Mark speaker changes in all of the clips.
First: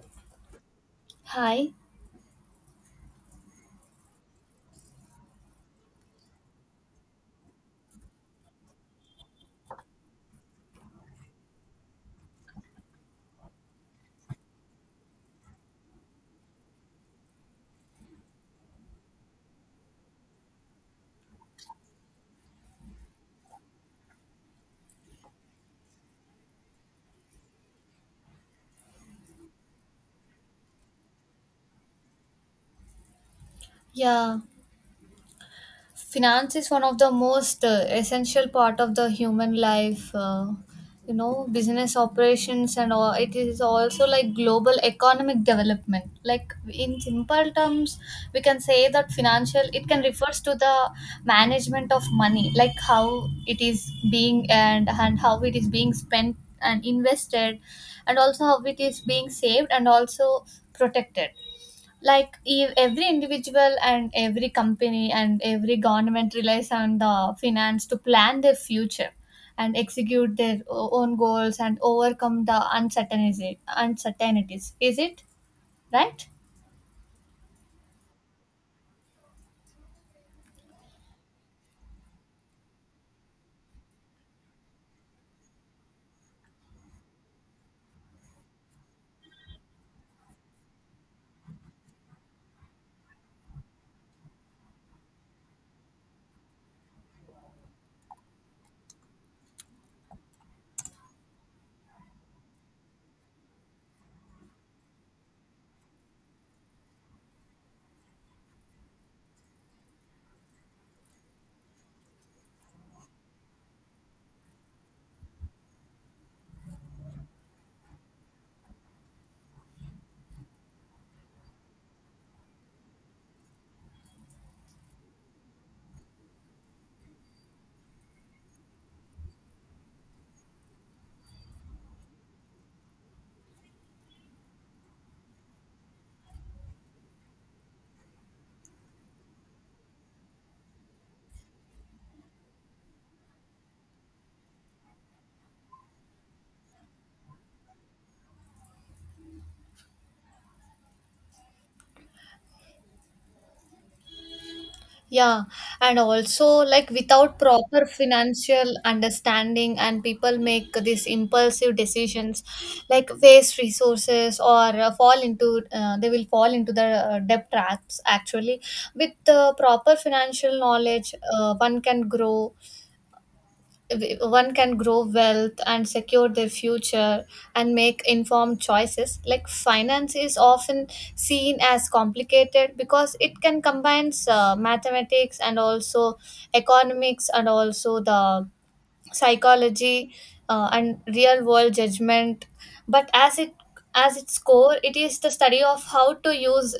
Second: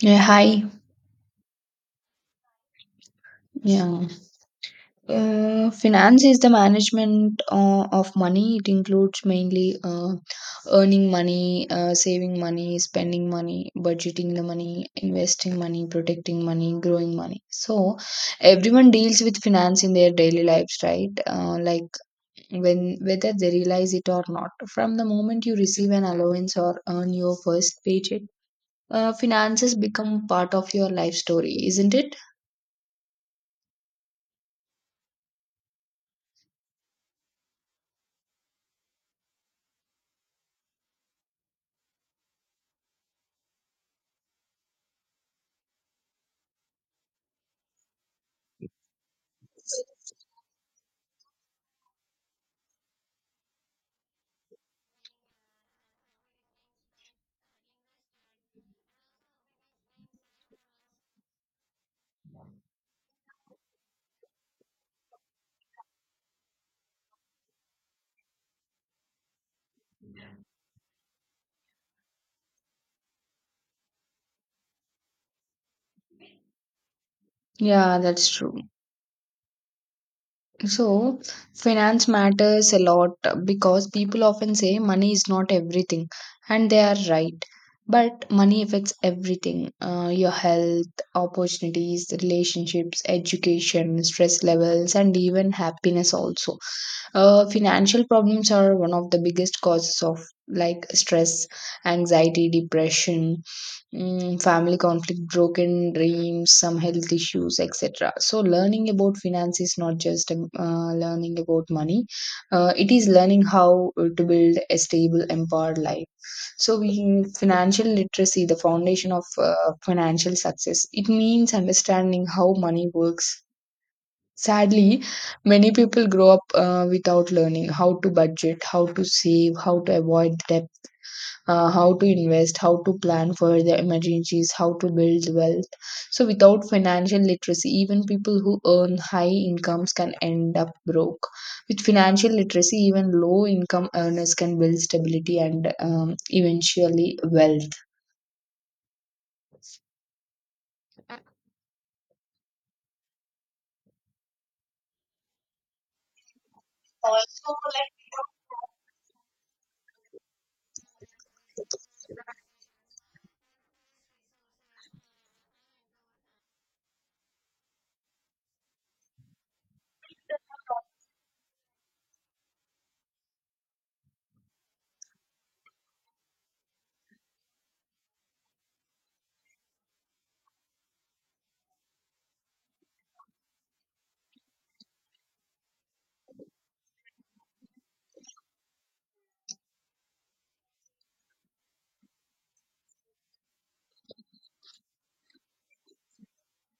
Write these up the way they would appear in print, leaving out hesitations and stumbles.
Speaker 1: Yeah, hi.
Speaker 2: Hi.
Speaker 1: Yeah. Finance is the management of money. It includes mainly earning money, saving money, spending money, budgeting the money, investing money, protecting money, growing money. So everyone deals with finance in their daily lives, right? Like when Whether they realize it or not. From the moment you receive an allowance or earn your first paycheck, finances become part of your life story, isn't it?
Speaker 2: Yeah, finance is one of the most essential part of the human life. Business operations and all. It is also like global economic development. Like in simple terms, we can say that financial. It can refers to the management of money, like how it is being and how it is being spent and invested, and also how it is being saved and also protected like every individual and every company and every government relies on the finance to plan their future and execute their own goals and overcome the uncertainty uncertainties, is it right?
Speaker 1: Yeah, that's true. So, finance matters a lot because people often say money is not everything, and they are right. But money affects everything, your health, opportunities, relationships, education, stress levels, and even happiness also. Financial problems are one of the biggest causes of like stress, anxiety, depression, family conflict, broken dreams, some health issues, etc. So, learning about finance is not just learning about money, it is learning how to build a stable, empowered life. So, financial literacy, the foundation of financial success, it means understanding how money works. Sadly, many people grow up without learning how to budget, how to save, how to avoid debt, how to invest, how to plan for their emergencies, how to build wealth. So, without financial literacy, even people who earn high incomes can end up broke. With financial literacy, even low income earners can build stability and, eventually, wealth.
Speaker 2: Yeah, and also like without proper financial understanding and people make these impulsive decisions like waste resources or fall into they will fall into the debt traps actually. With the proper financial knowledge, one can grow, one can grow wealth and secure their future and make informed choices. Like finance is often seen as complicated because it can combines mathematics and also economics and also the psychology and real world judgment, but as its core, it is the study of how to use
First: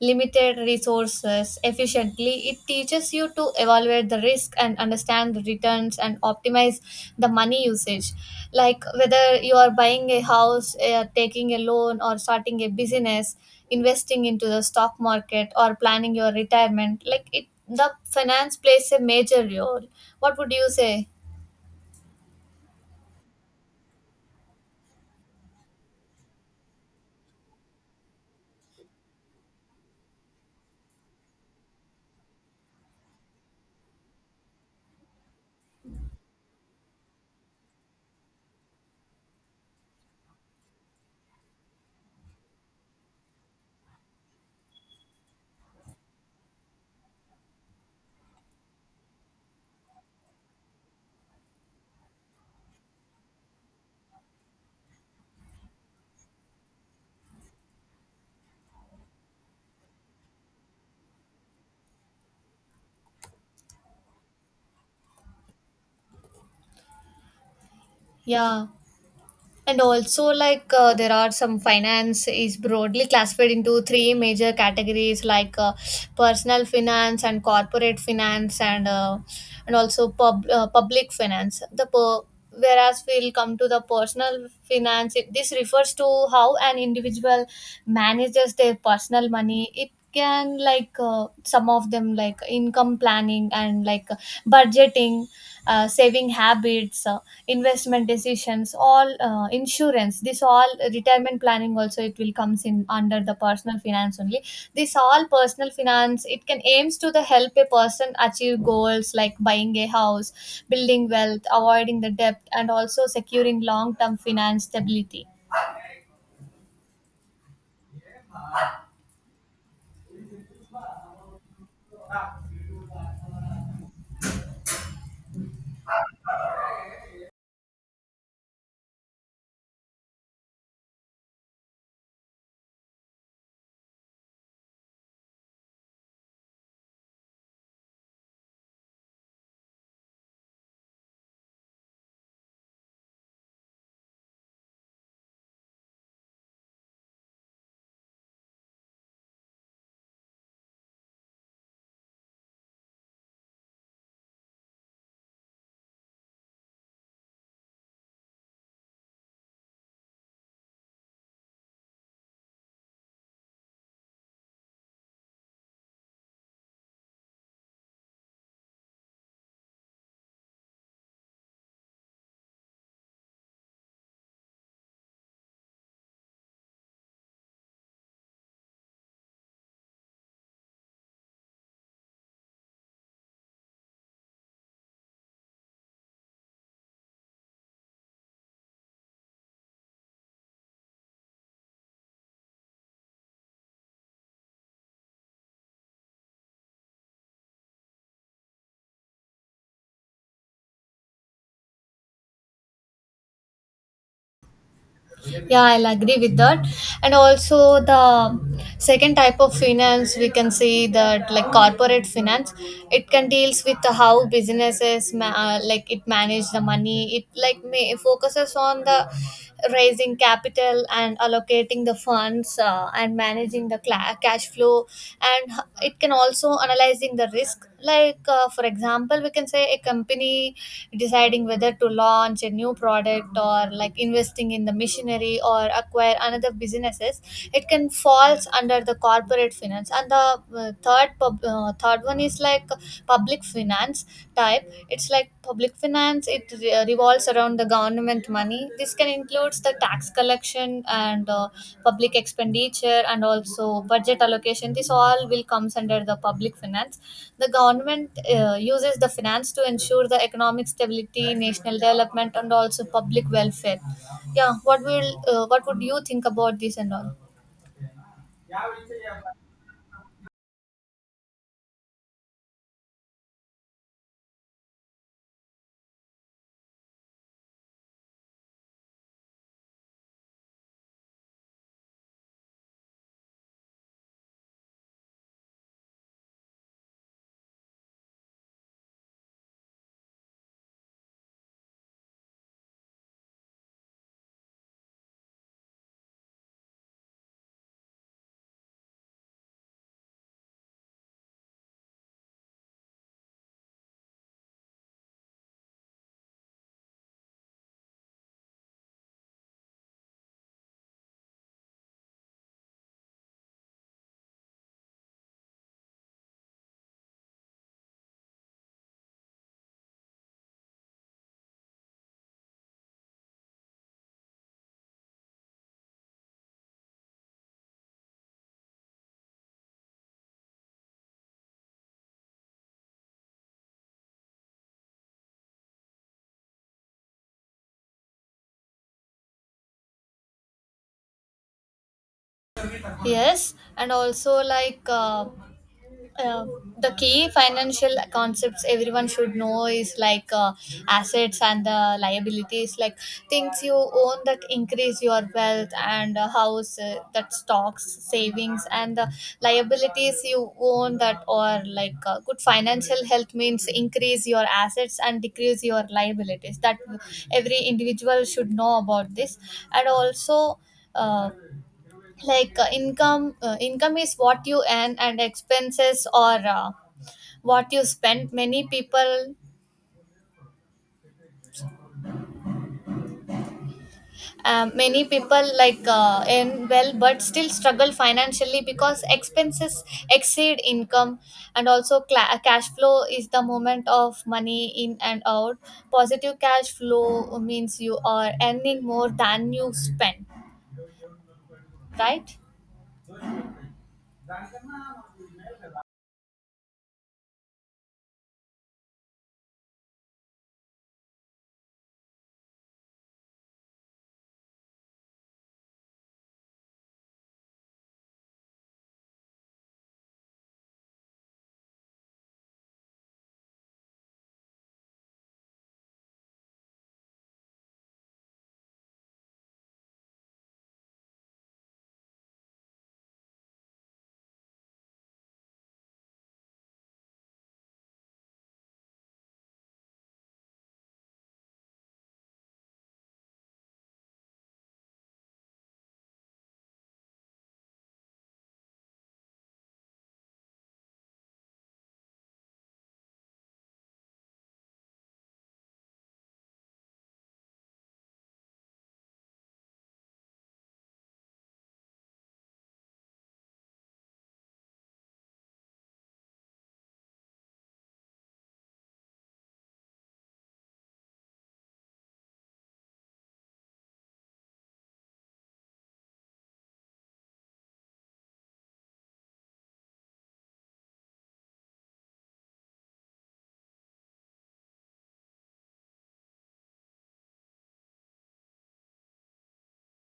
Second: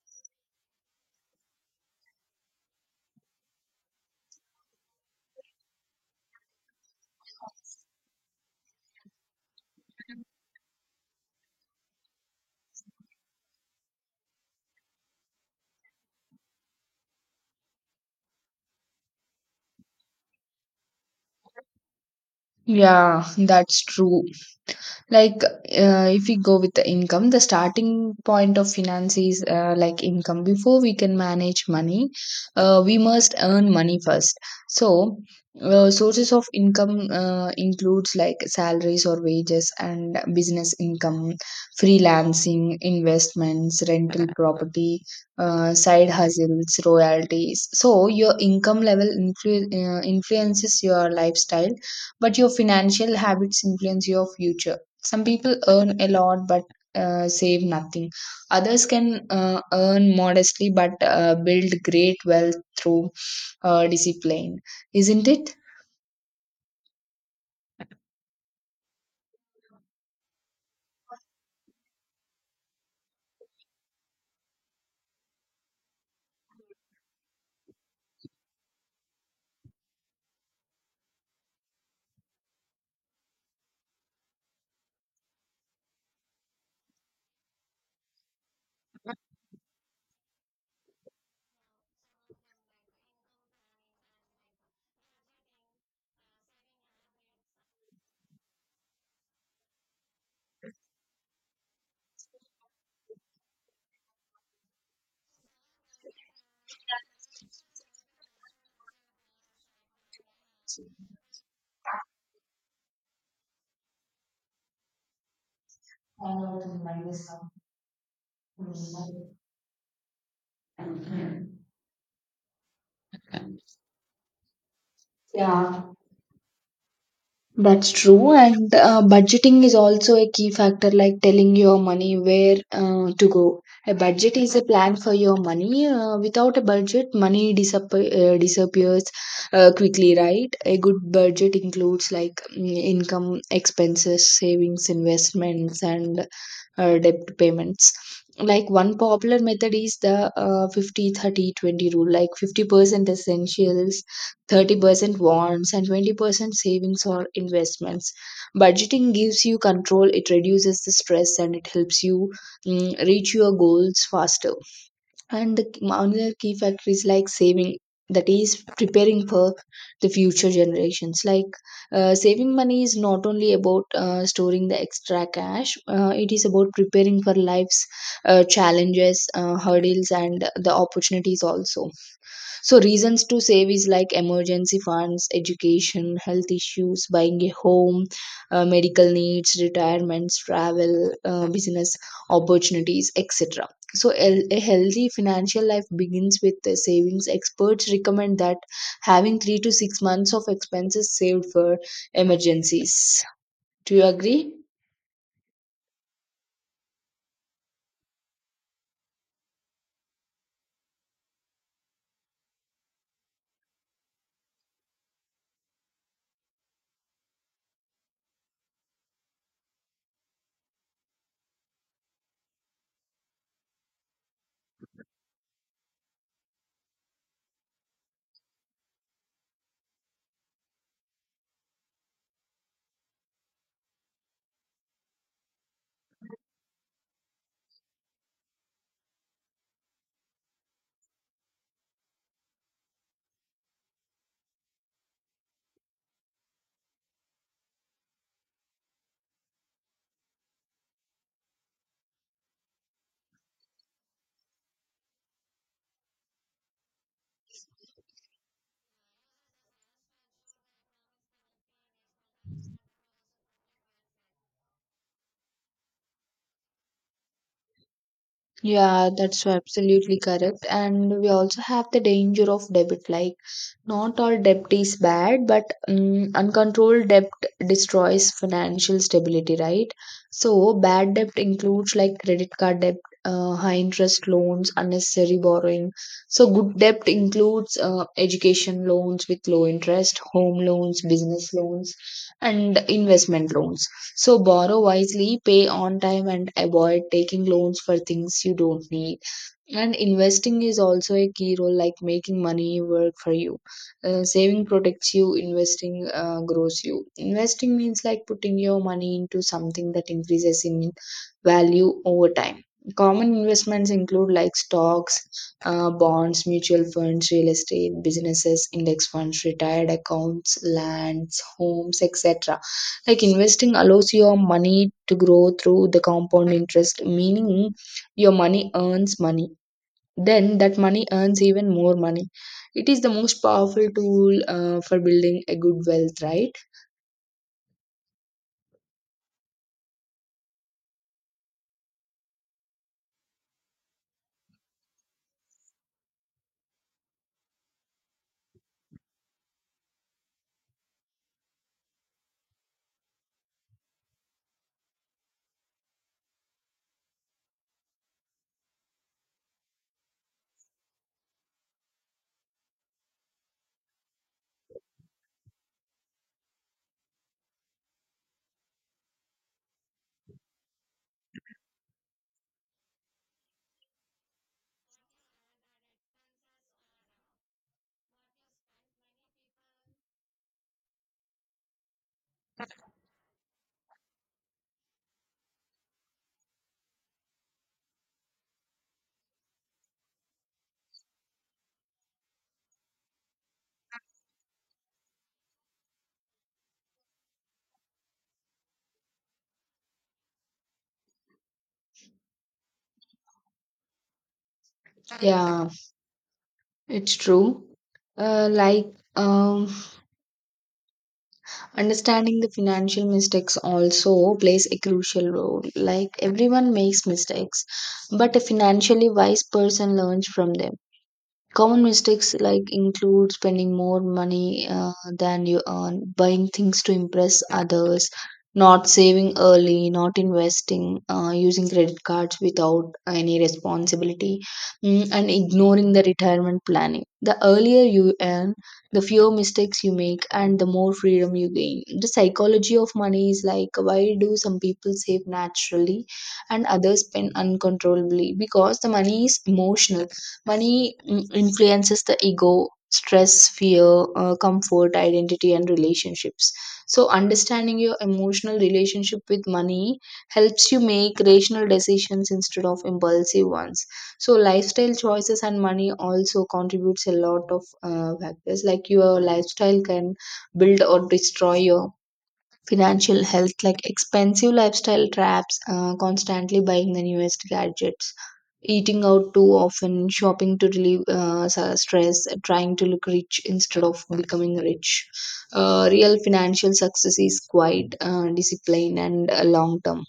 Speaker 2: limited resources efficiently. It teaches you to evaluate the risk and understand the returns and optimize the money usage, like whether you are buying a house, taking a loan or starting a business, investing into the stock market or planning your retirement. Like it the finance plays a major role. What would you say?
Speaker 1: Yeah, that's true. If we go with the income, the starting point of finance is income. Before we can manage money, we must earn money first. So, sources of income includes like salaries or wages and business income, freelancing, investments, rental property, side hustles, royalties. So, your influences your lifestyle, but your financial habits influence your future. Some people earn a lot but save nothing. Others can earn modestly but build great wealth through discipline, isn't it?
Speaker 2: Yeah, and also like there are some finance is broadly classified into three major categories, like personal finance and corporate finance and also public finance. Whereas we'll come to the personal finance, this refers to how an individual manages their personal money. It can like some of them like income planning and like budgeting, saving habits. Investment decisions all, insurance, this all retirement planning also, it will comes in under the personal finance only. This all personal finance, it can aims to the help a person achieve goals like buying a house, building wealth, avoiding the debt and also securing long term finance stability.
Speaker 1: Yeah, that's true. And budgeting is also a key factor, like telling your money where to go. A budget is a plan for your money. Without a budget, money disappears quickly, right? A good budget includes like income, expenses, savings, investments, and debt payments. Like, one popular method is the 50 30 20 rule, like 50% essentials, 30% wants, and 20% savings or investments. Budgeting gives you control, it reduces the stress, and it helps you reach your goals faster. And another key factor is like saving, that is preparing for the future generations. Like, saving money is not only about storing the extra cash, it is about preparing for life's challenges, hurdles, and the opportunities also. So reasons to save is like emergency funds, education, health issues, buying a home, medical needs, retirements, travel, business opportunities, etc. So a healthy financial life begins with the savings. Experts recommend that having 3 to 6 months of expenses saved for emergencies. Do you agree?
Speaker 2: Yeah, I'll agree with that. And also, the second type of finance we can see that like corporate finance. It can deals with how businesses like it manage the money. It like may focuses on the raising capital and allocating the funds, and managing the cla cash flow, and it can also analyzing the risk. Like, for example, we can say a company deciding whether to launch a new product or like investing in the machinery or acquire another businesses. It can falls under the corporate finance. And the third one is like public finance type. It's like public finance. It revolves around the government money. This can includes the tax collection and public expenditure and also budget allocation. This all will comes under the public finance. The government uses the finance to ensure the economic stability, national development and also public welfare. Yeah, what would you think about this and all?
Speaker 1: Yeah, that's so absolutely correct. And we also have the danger of debt. Like, not all debt is bad, but uncontrolled debt destroys financial stability, right? So, bad debt includes like credit card debt, high interest loans, unnecessary borrowing. So, good debt includes education loans with low interest, home loans, business loans, and investment loans. So borrow wisely, pay on time, and avoid taking loans for things you don't need. And investing is also a key role, like making money work for you. Saving protects you, investing grows you. Investing means like putting your money into something that increases in value over time. Common investments include like stocks, bonds, mutual funds, real estate, businesses, index funds, retired accounts, lands, homes, etc. Like, investing allows your money to grow through the compound interest, meaning your money earns money, then that money earns even more money. It is the most powerful tool for building a good wealth, right?
Speaker 2: Yes, and also like uh, the key financial concepts everyone should know is like, assets and the liabilities, like things you own that increase your wealth and a house, that stocks, savings, and the liabilities you own that. Or like, good financial health means increase your assets and decrease your liabilities. That every individual should know about this. And also, uh, income is what you earn and expenses or what you spend. Many people, many people like earn well but still struggle financially because expenses exceed income. And also cla cash flow is the movement of money in and out. Positive cash flow means you are earning more than you spend, right?
Speaker 1: Yeah, it's true. uh, like um, Understanding the financial mistakes also plays a crucial role. Like, everyone makes mistakes, but a financially wise person learns from them. Common mistakes like include spending more money than you earn, buying things to impress others, not saving early, not investing, using credit cards without any responsibility, and ignoring the retirement planning. The earlier you earn, the fewer mistakes you make, and the more freedom you gain. The psychology of money is like, why do some people save naturally and others spend uncontrollably? Because the money is emotional. Money influences the ego, stress, fear, comfort, identity, and relationships. So, understanding your emotional relationship with money helps you make rational decisions instead of impulsive ones. So, lifestyle choices and money also contributes a lot of factors. Like, your lifestyle can build or destroy your financial health. Like, expensive lifestyle traps, constantly buying the newest gadgets, eating out too often, shopping to relieve stress, trying to look rich instead of becoming rich. Real financial success is quite discipline and long term.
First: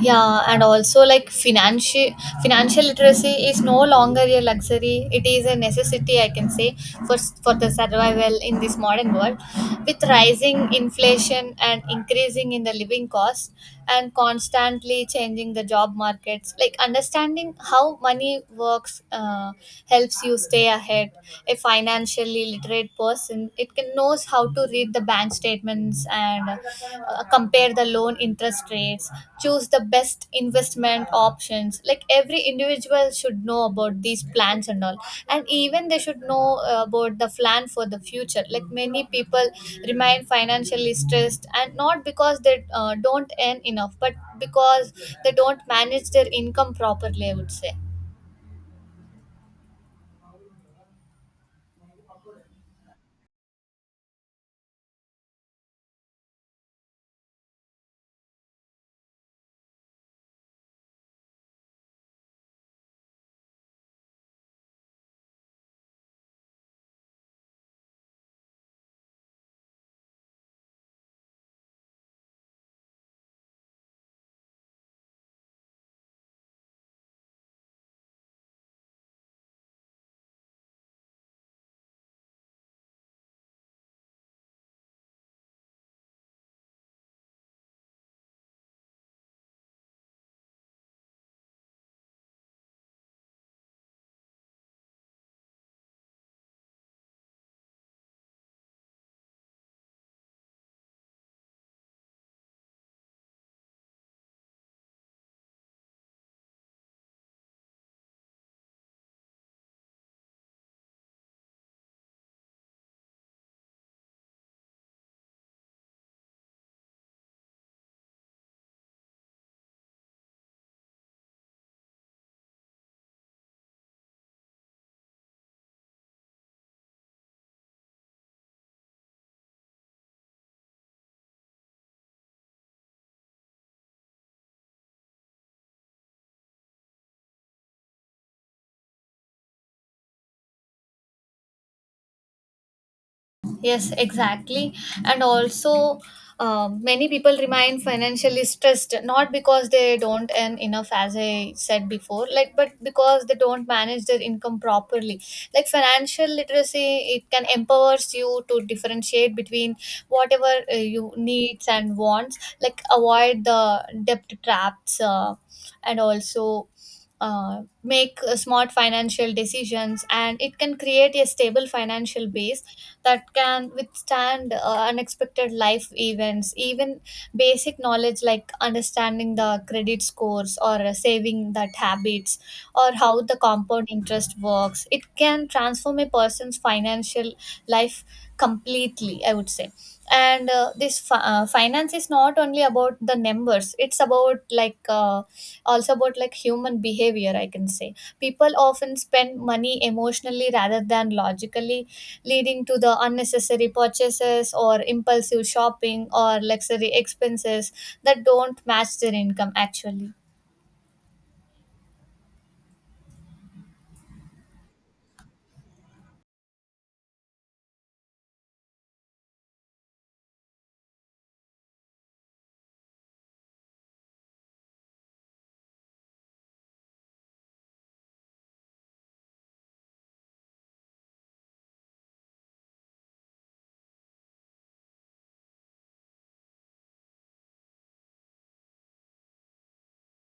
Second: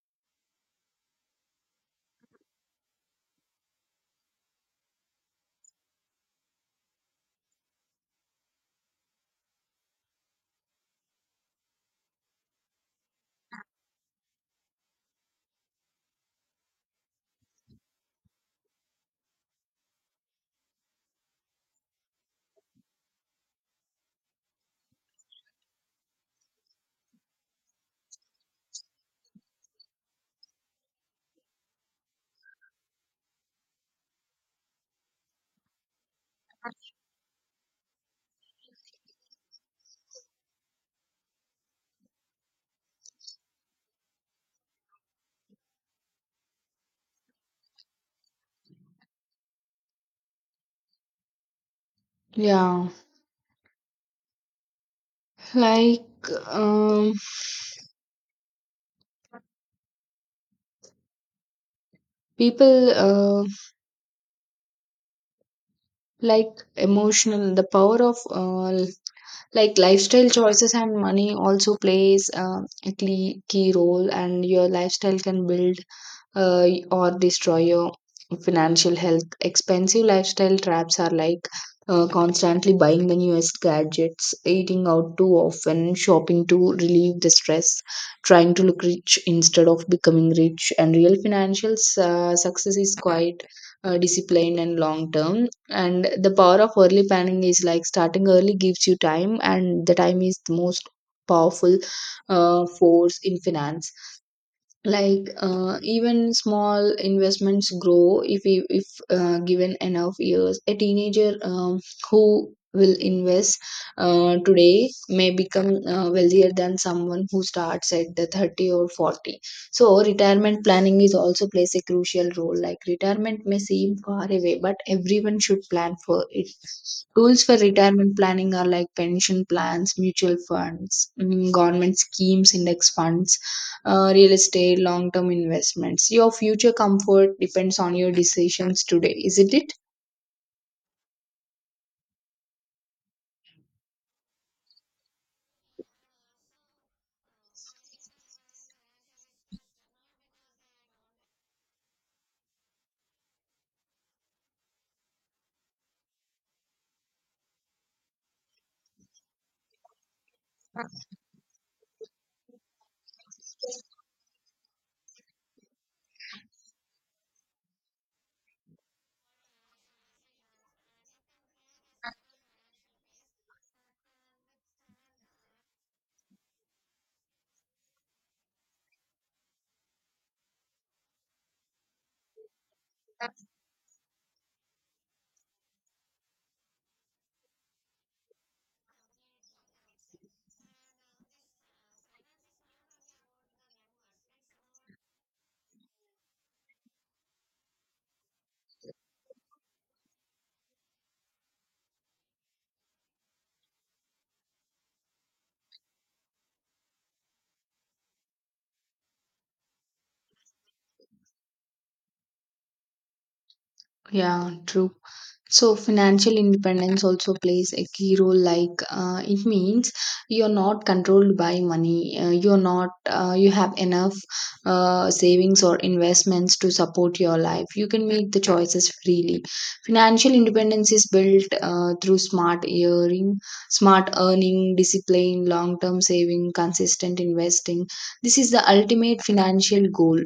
Speaker 2: Yeah, and also like financial literacy is no longer a luxury, it is a necessity, I can say. for for the survival in this modern world, with rising inflation and increasing in the living costs and constantly changing the job markets, like understanding how money works, helps you stay ahead. A financially literate person, it can knows how to read the bank statements and compare the loan interest rates, choose the best investment options. Like every individual should know about these plans and all. And even they should know about the plan for the future. Like many people remain financially stressed and not because they don't earn enough, but because they don't manage their income properly, I would say.
Speaker 1: Yeah like people like Emotional, the power of lifestyle choices and money also plays a key role, and your lifestyle can build or destroy your financial health. Expensive lifestyle traps are like constantly buying the newest gadgets, eating out too often, shopping to relieve the stress, trying to look rich instead of becoming rich. And real financial success is quite disciplined and long term. And the power of early planning is like, starting early gives you time, and the time is the most powerful force in finance. Like, even small investments grow if given enough years. A teenager, who will invest today may become wealthier than someone who starts at the 30 or 40. So retirement planning is also plays a crucial role. Like, retirement may seem far away but everyone should plan for it. Tools for retirement planning are like pension plans, mutual funds, government schemes, index funds, real estate, long term investments. Your future comfort depends on your decisions today, isn't it?
Speaker 2: Yes, exactly. And also, many people remain financially stressed not because they don't earn enough, as I said before, like but because they don't manage their income properly. Like financial literacy, it can empowers you to differentiate between whatever you needs and wants. Like avoid the debt traps, and also. Make smart financial decisions and it can create a stable financial base that can withstand unexpected life events. Even basic knowledge like understanding the credit scores or saving that habits or how the compound interest works, it can transform a person's financial life completely, I would say. And finance is not only about the numbers, it's about like also about like human behavior, I can say. People often spend money emotionally rather than logically, leading to the unnecessary purchases or impulsive shopping or luxury expenses that don't match their income actually.
Speaker 1: Yeah, true. So, financial independence also plays a key role. Like, it means you're not controlled by money. You're not, You have enough savings or investments to support your life. You can make the choices freely. Financial independence is built through smart earning, discipline, long term saving, consistent investing. This is the ultimate financial goal.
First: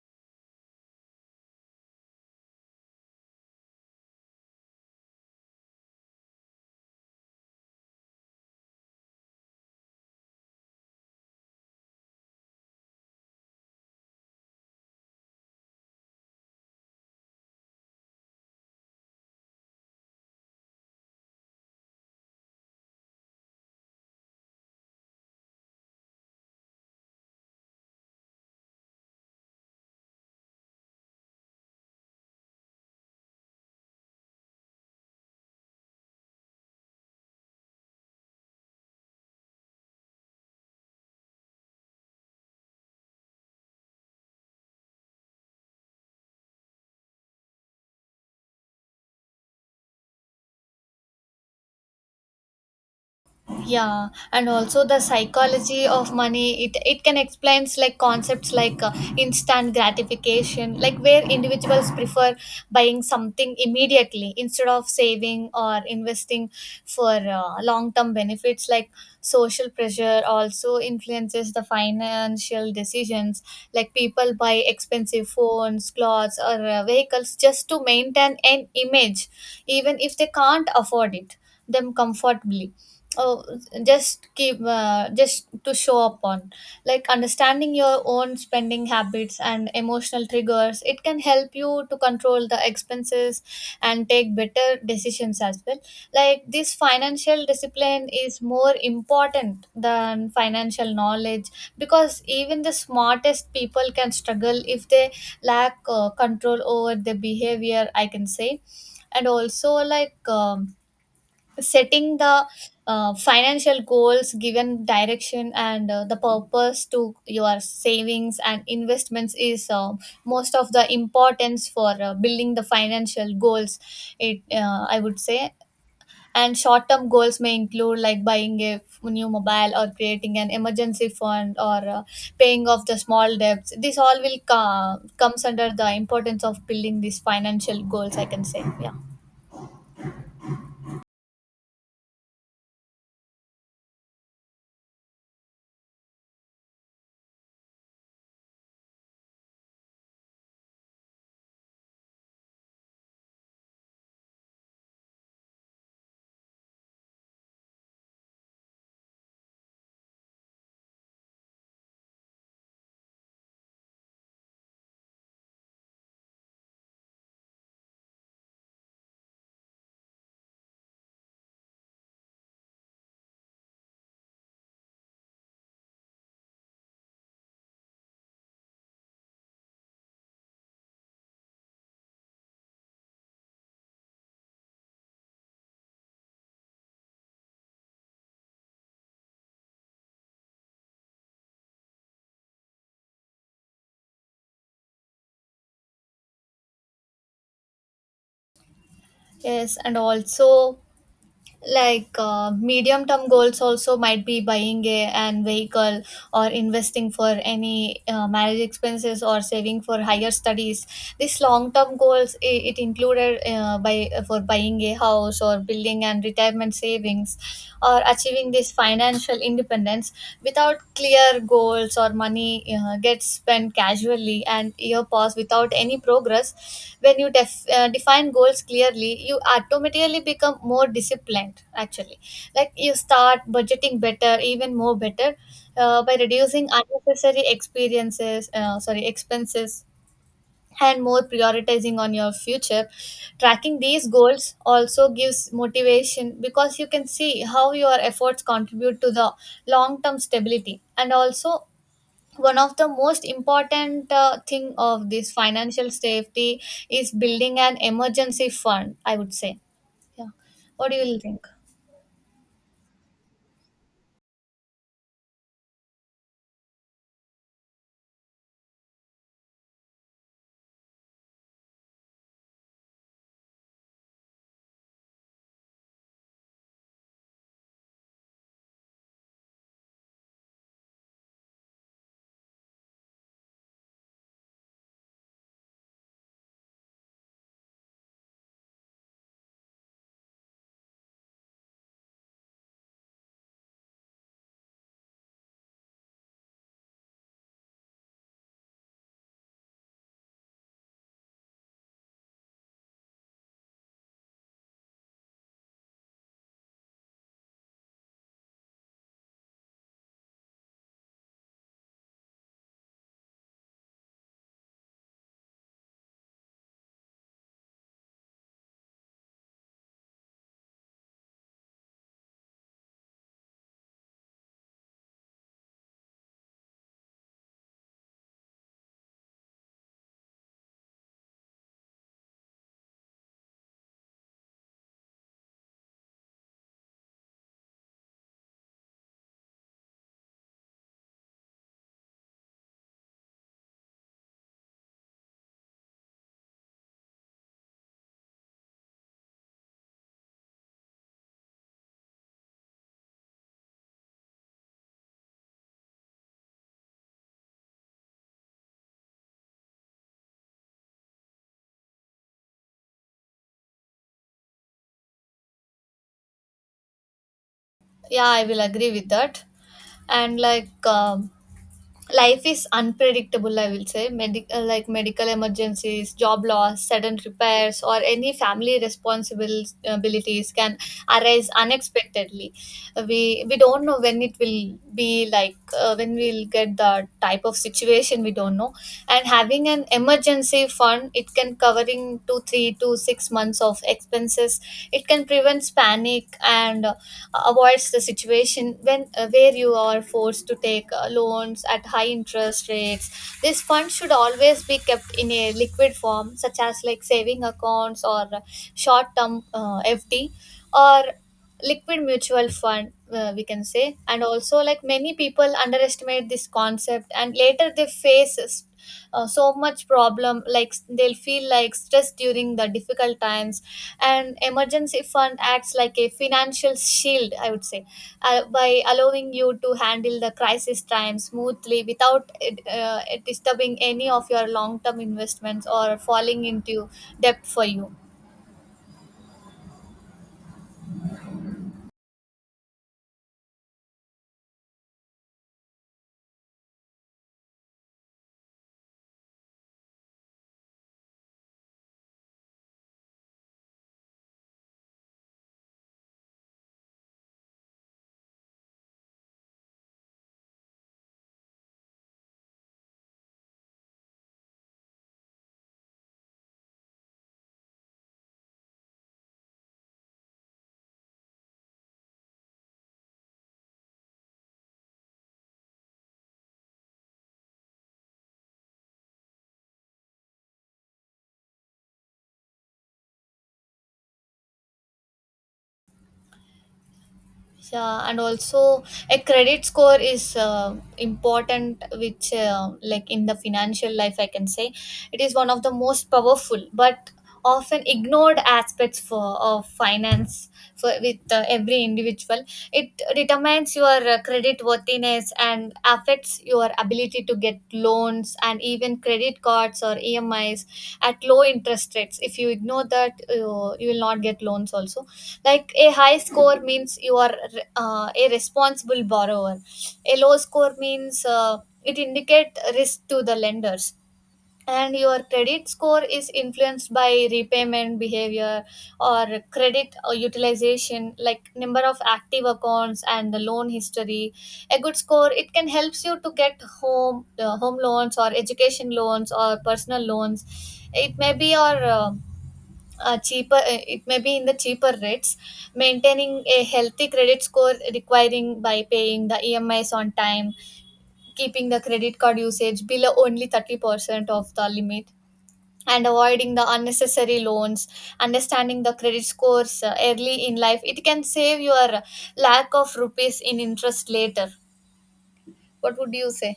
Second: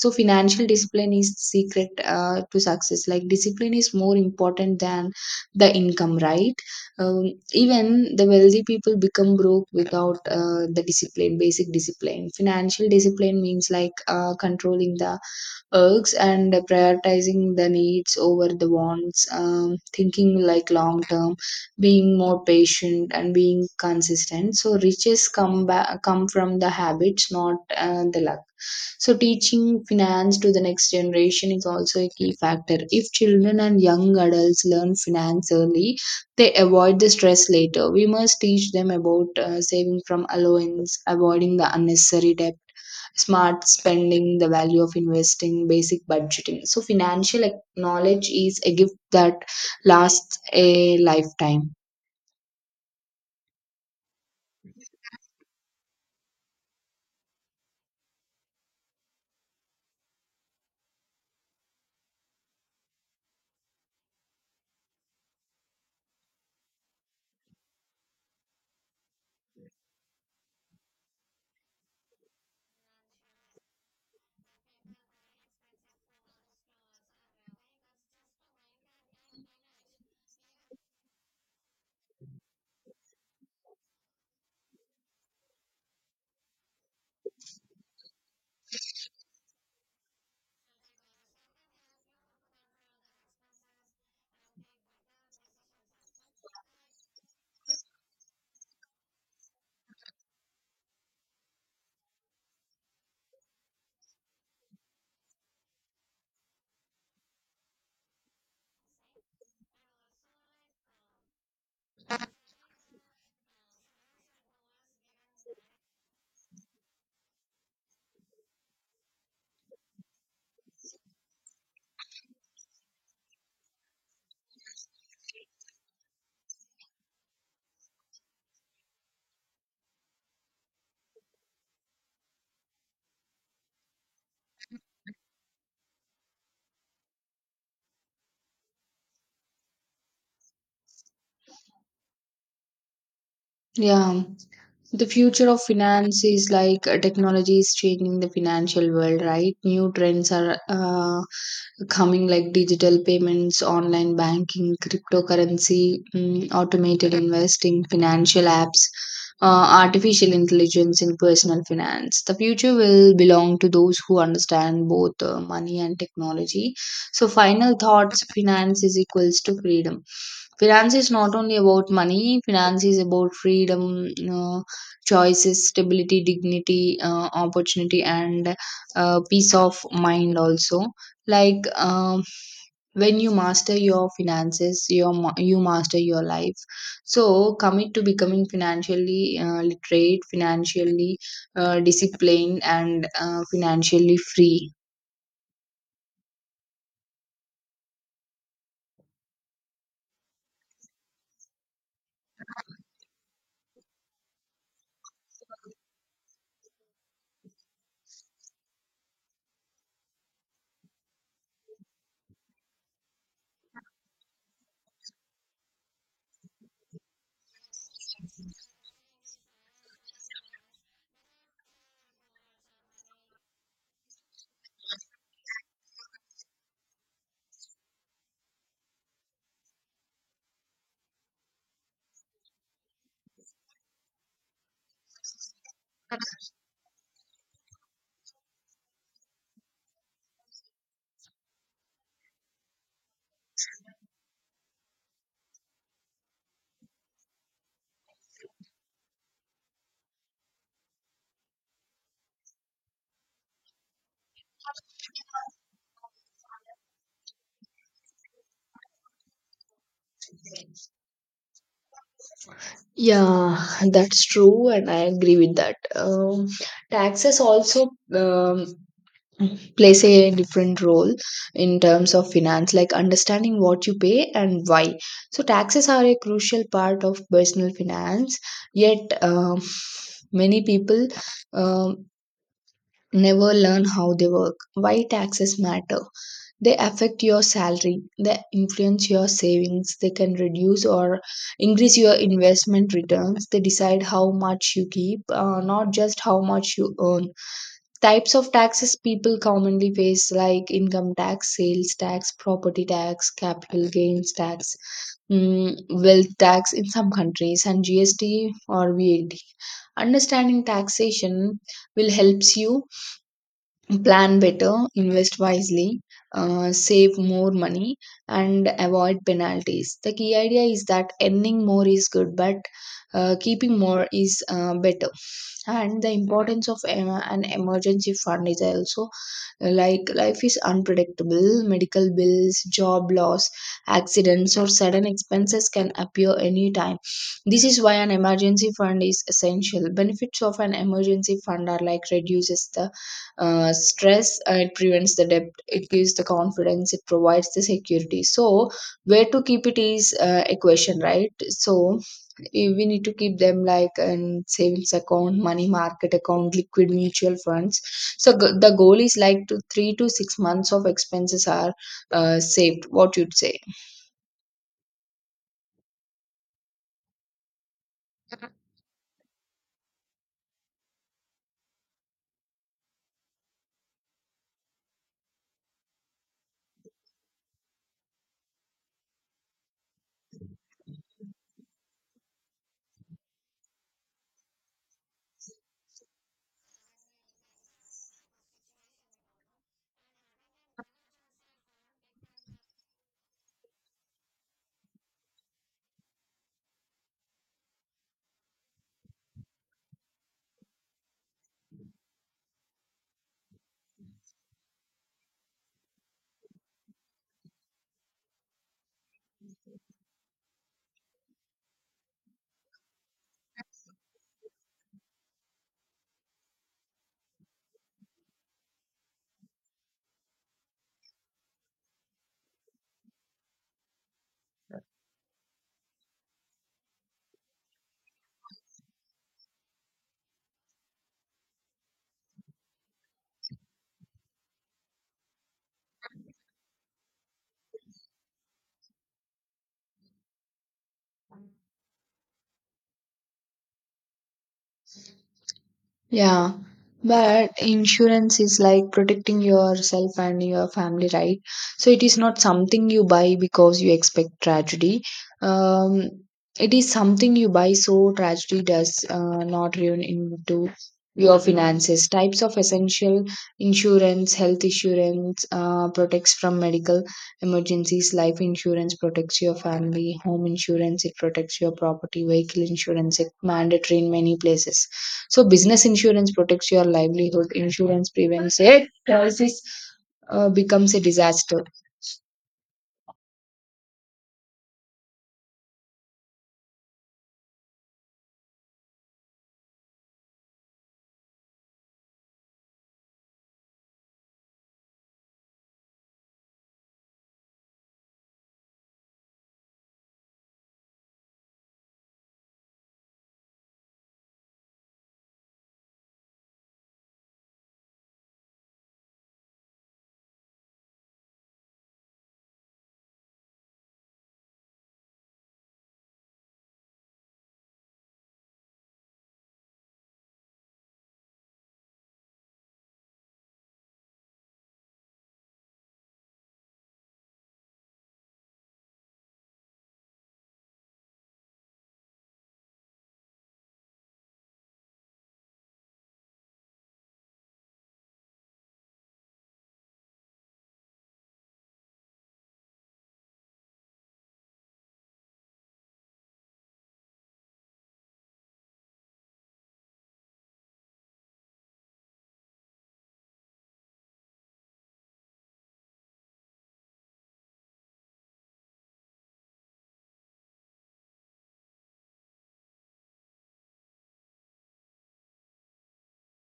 Speaker 1: So financial discipline is secret to success. Like, discipline is more important than the income, right? um, Even the wealthy people become broke without the discipline basic discipline financial discipline. Means like controlling the urges and prioritizing the needs over the wants, thinking like long term, being more patient and being consistent. So riches come from the habits, not the luck. So teaching finance to the next generation is also a key factor. If children and young adults learn finance early, they avoid the stress later. We must teach them about saving from allowance, avoiding the unnecessary debt, smart spending, the value of investing, basic budgeting. So, financial knowledge is a gift that lasts a lifetime.
Speaker 2: Yeah, and also the psychology of money, it can explains like concepts like instant gratification, like where individuals prefer buying something immediately instead of saving or investing for long term benefits. Like social pressure also influences the financial decisions, like people buy expensive phones, clothes or vehicles just to maintain an image, even if they can't afford it them comfortably. Oh, just keep just to show up on. Like understanding your own spending habits and emotional triggers, it can help you to control the expenses and take better decisions as well. Like this financial discipline is more important than financial knowledge, because even the smartest people can struggle if they lack control over their behavior, I can say. And also like setting the financial goals given direction and the purpose to your savings and investments is most of the importance for building the financial goals, it I would say. And short term goals may include like buying a new mobile or creating an emergency fund or paying off the small debts. This all will comes under the importance of building these financial goals, I can say. Yeah,
Speaker 1: Yeah, the future of finance is like, technology is changing the financial world, right? New trends are coming, like digital payments, online banking, cryptocurrency, automated investing, financial apps, artificial intelligence in personal finance. The future will belong to those who understand both money and technology. So, final thoughts, finance is equals to freedom. Finance is not only about money, finance is about freedom, choices, stability, dignity, opportunity, and peace of mind also. like um, when you master your finances, you master your life. So commit to becoming financially literate, financially disciplined, and financially free.
Speaker 2: yes, and also like medium term goals also might be buying a an vehicle or investing for any marriage expenses or saving for higher studies. This long term goals it included by for buying a house or building and retirement savings or achieving this financial independence. Without clear goals or money, gets spent casually and year pass without any progress. When you define goals clearly, you automatically become more disciplined actually. Like you start budgeting better, even more better, by reducing unnecessary experiences, sorry, expenses, and more prioritizing on your future. Tracking these goals also gives motivation because you can see how your efforts contribute to the long term stability. And also one of the most important thing of this financial safety is building an emergency fund, I would say. Yeah, what do you think?
Speaker 1: Yeah, that's true, and I agree with that. Taxes also. Um, Plays a different role in terms of finance, like understanding what you pay and why. So taxes are a crucial part of personal finance, yet many people um, never learn how they work. Why taxes matter: they affect your salary, they influence your savings, they can reduce or increase your investment returns, they decide how much you keep, not just how much you earn. Types of taxes people commonly face like income tax, sales tax, property tax, capital gains tax, wealth tax in some countries, and GST or VAT. Understanding taxation will helps you plan better, invest wisely, save more money, and avoid penalties. The key idea is that earning more is good, but keeping more is better. And the importance of an emergency fund is also, like, life is unpredictable. Medical bills, job loss, accidents, or sudden expenses can appear anytime. This is why an emergency fund is essential. Benefits of an emergency fund are like reduces the stress, it prevents the debt, it gives the confidence, it provides the security. So where to keep it is a question, right? So we need to keep them like in savings account, money market account, liquid mutual funds. So the goal is like to 3 to 6 months of expenses are saved. What you'd say?
Speaker 2: Yeah, I will agree with that. And like life is unpredictable, I will say. Like medical emergencies, job loss, sudden repairs or any family responsibilities can arise unexpectedly. We don't know when it will be, like when we'll get the type of situation, we don't know. And having an emergency fund, it can covering to 3 to 6 months of expenses. It can prevent panic and avoids the situation when where you are forced to take loans at high interest rates. This fund should always be kept in a liquid form, such as like saving accounts or short term FD or liquid mutual fund, we can say. And also like many people underestimate this concept and later they face so much problem, like they'll feel like stress during the difficult times. And emergency fund acts like a financial shield, I would say, by allowing you to handle the crisis time smoothly without it disturbing any of your long term investments or falling into debt for you.
Speaker 1: Yeah, but insurance is like protecting yourself and your family, right? So it is not something you buy because you expect tragedy. Um, it is something you buy so tragedy does not ruin into your finances. Types of essential insurance: health insurance protects from medical emergencies. Life insurance protects your family. Home insurance, it protects your property. Vehicle insurance, it mandatory in many places. So business insurance protects your livelihood. Insurance prevents a crisis becomes a disaster.
Speaker 2: Yeah, and also a credit score is important, which like in the financial life, I can say. It is one of the most powerful but often ignored aspects for of finance for with every individual It determines your credit worthiness and affects your ability to get loans and even credit cards or emis at low interest rates. If you ignore that, you will not get loans also. Like, a high score means you are a responsible borrower. A low score means, it indicate risk to the lenders. And your credit score is influenced by repayment behavior or credit or utilization, like number of active accounts and the loan history. A good score, it can helps you to get home home loans or education loans or personal loans. It may be your cheaper, it may be in the cheaper rates. Maintaining a healthy credit score requiring by paying the emis on time, keeping the credit card usage below only 30% of the limit, and avoiding the unnecessary loans. Understanding the credit scores early in life, it can save your lack of rupees in interest later. What would you say?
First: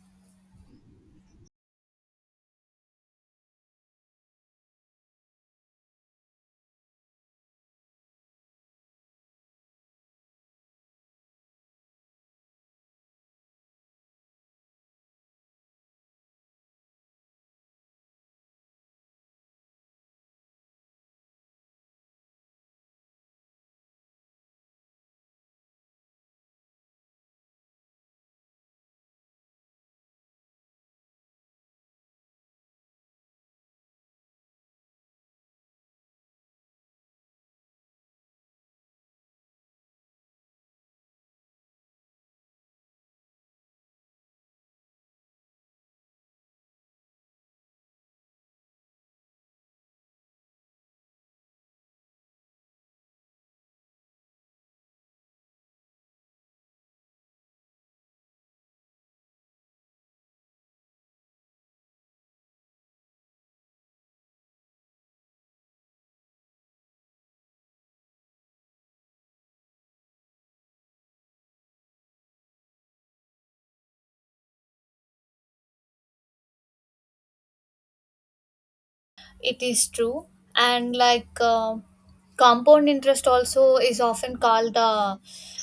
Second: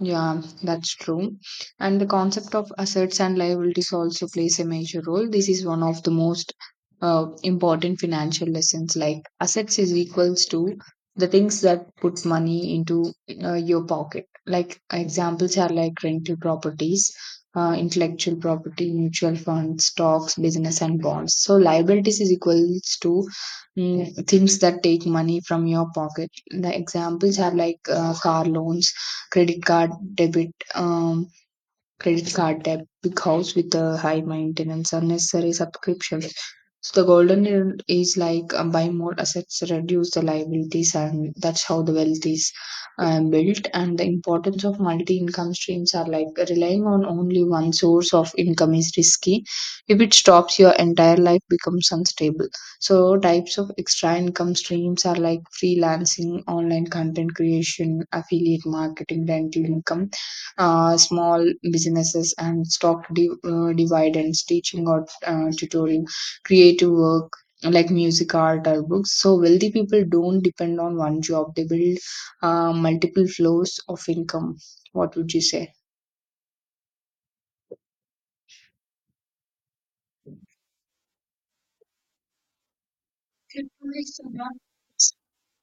Speaker 1: Yeah, that's true. And the concept of assets and liabilities also plays a major role. This is one of the most important financial lessons. Like assets is equals to the things that put money into your pocket. Like examples are like rental properties, intellectual property, mutual funds, stocks, business, and bonds. So liabilities is equals to things that take money from your pocket. The examples are like car loans, credit card debit, credit card debt, big house with the high maintenance, unnecessary subscriptions. So the golden rule is like, buy more assets, reduce the liabilities, and that's how the wealth is built. And the importance of multi-income streams are like relying on only one source of income is risky. If it stops, your entire life becomes unstable. So types of extra income streams are like freelancing, online content creation, affiliate marketing, rental income, small businesses, and stock dividends, teaching or tutoring, creative work like music, art, or books. So wealthy people don't depend on one job, they build multiple flows of income. What would you say?
Speaker 2: It is true. And like, compound interest also is often called the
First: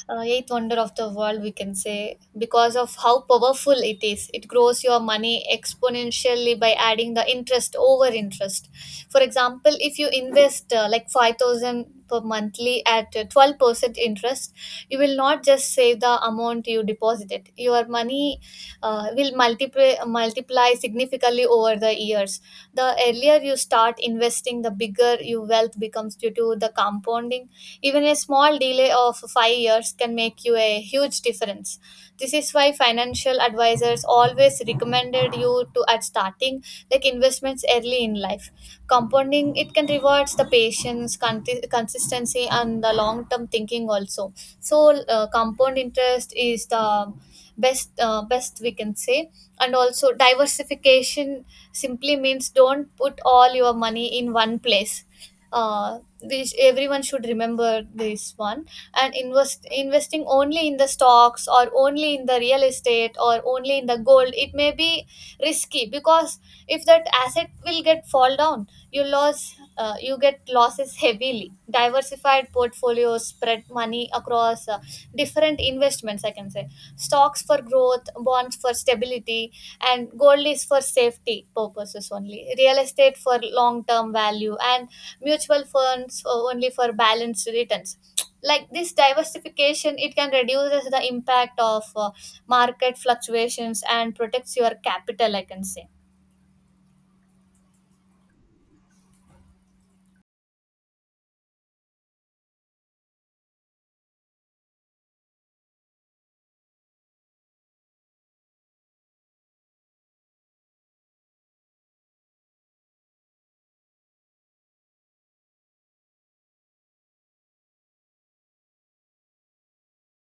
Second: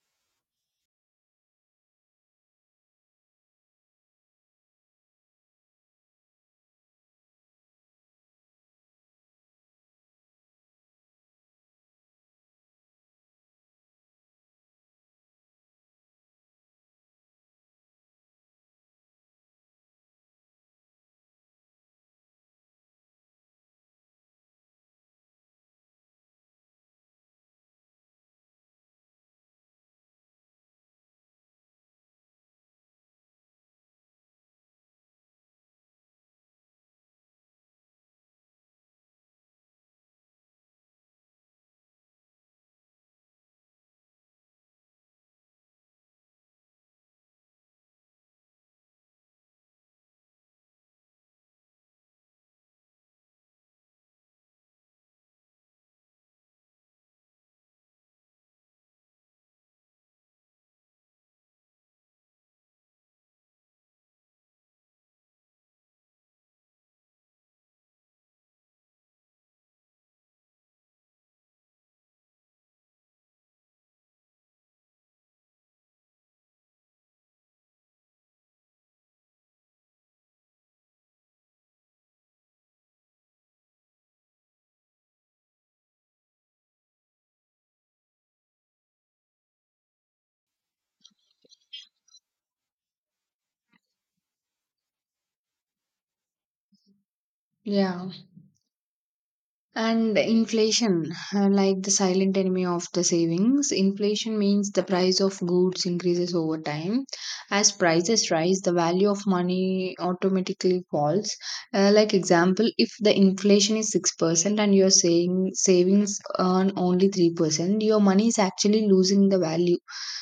Speaker 2: eighth wonder of the world, we can say, because of how powerful it is. It grows your money exponentially by adding the interest over interest. For example, if you invest like 5,000 per monthly at 12% interest, you will not just save the amount you deposited. Your money will multiply significantly over the years. The earlier you start investing, the bigger your wealth becomes due to the compounding. Even a small delay of 5 years can make you a huge difference. This is why financial advisors always recommended you to at starting, like, investments early in life. Compounding, it can rewards the patience, consistency, and the long term thinking also. So compound interest is the best, best we can say. And also diversification simply means don't put all your money in one place. Uh, this, everyone should remember this one. And investing only in the stocks or only in the real estate or only in the gold, it may be risky, because if that asset will get fall down, you lose, you get losses heavily. Diversified portfolios spread money across different investments, I can say. Stocks for growth, bonds for stability, and gold is for safety purposes only, real estate for long term value, and mutual funds only for balanced returns. Like this diversification, it can reduces the impact of market fluctuations and protects your capital, I can say.
Speaker 1: Yeah. And inflation, like the silent enemy of the savings, inflation means the price of goods increases over time. As prices rise, the value of money automatically falls. Like example, if the inflation is 6% and you're saying savings earn only 3%, your money is actually losing the value.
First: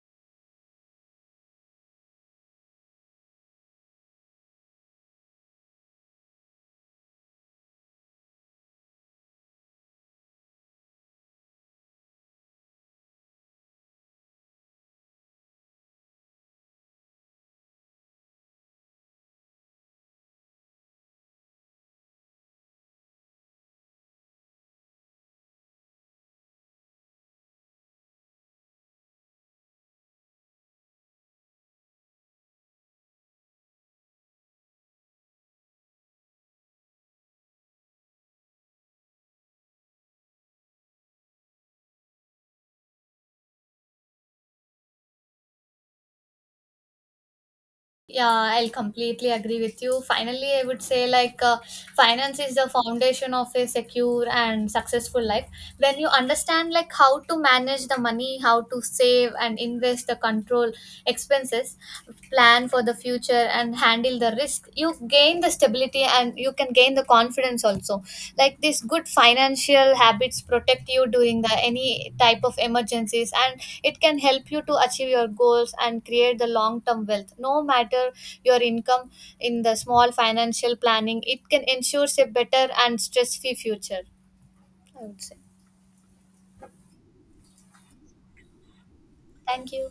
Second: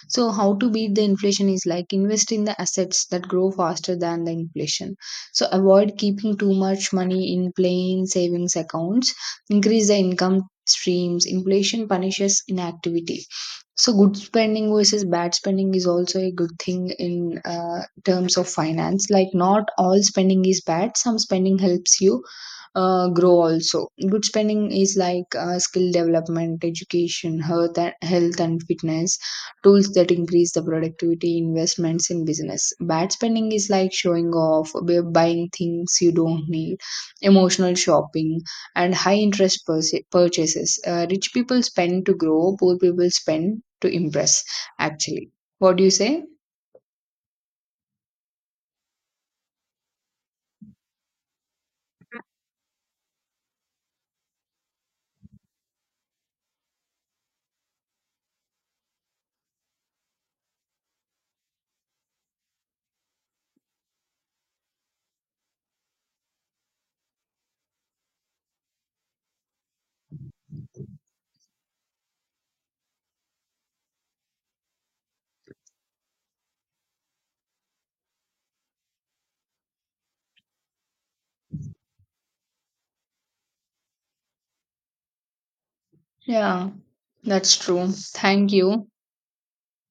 Speaker 1: So how to beat the inflation is like invest in the assets that grow faster than the inflation. So avoid keeping too much money in plain savings accounts, increase the income streams. Inflation punishes inactivity. So, good spending versus bad spending is also a good thing in terms of finance. Like, not all spending is bad, some spending helps you grow also. Good spending is like skill development, education, health and fitness, tools that increase the productivity, investments in business. Bad spending is like showing off, buying things you don't need, emotional shopping, and high interest purchases. Rich people spend to grow, poor people spend to impress, actually. What do you say?
Speaker 2: Yeah, I'll completely agree with you. Finally, I would say, like finance is the foundation of a secure and successful life. When you understand like how to manage the money, how to save and invest, the control expenses, plan for the future and handle the risk, you gain the stability and you can gain the confidence also. Like these good financial habits protect you during the any type of emergencies, and it can help you to achieve your goals and create the long term wealth no matter your income. In the small financial planning, it can ensures a better and stress free future, I would say.
Speaker 1: Yeah, that's true. Thank you.
Speaker 2: Thank you.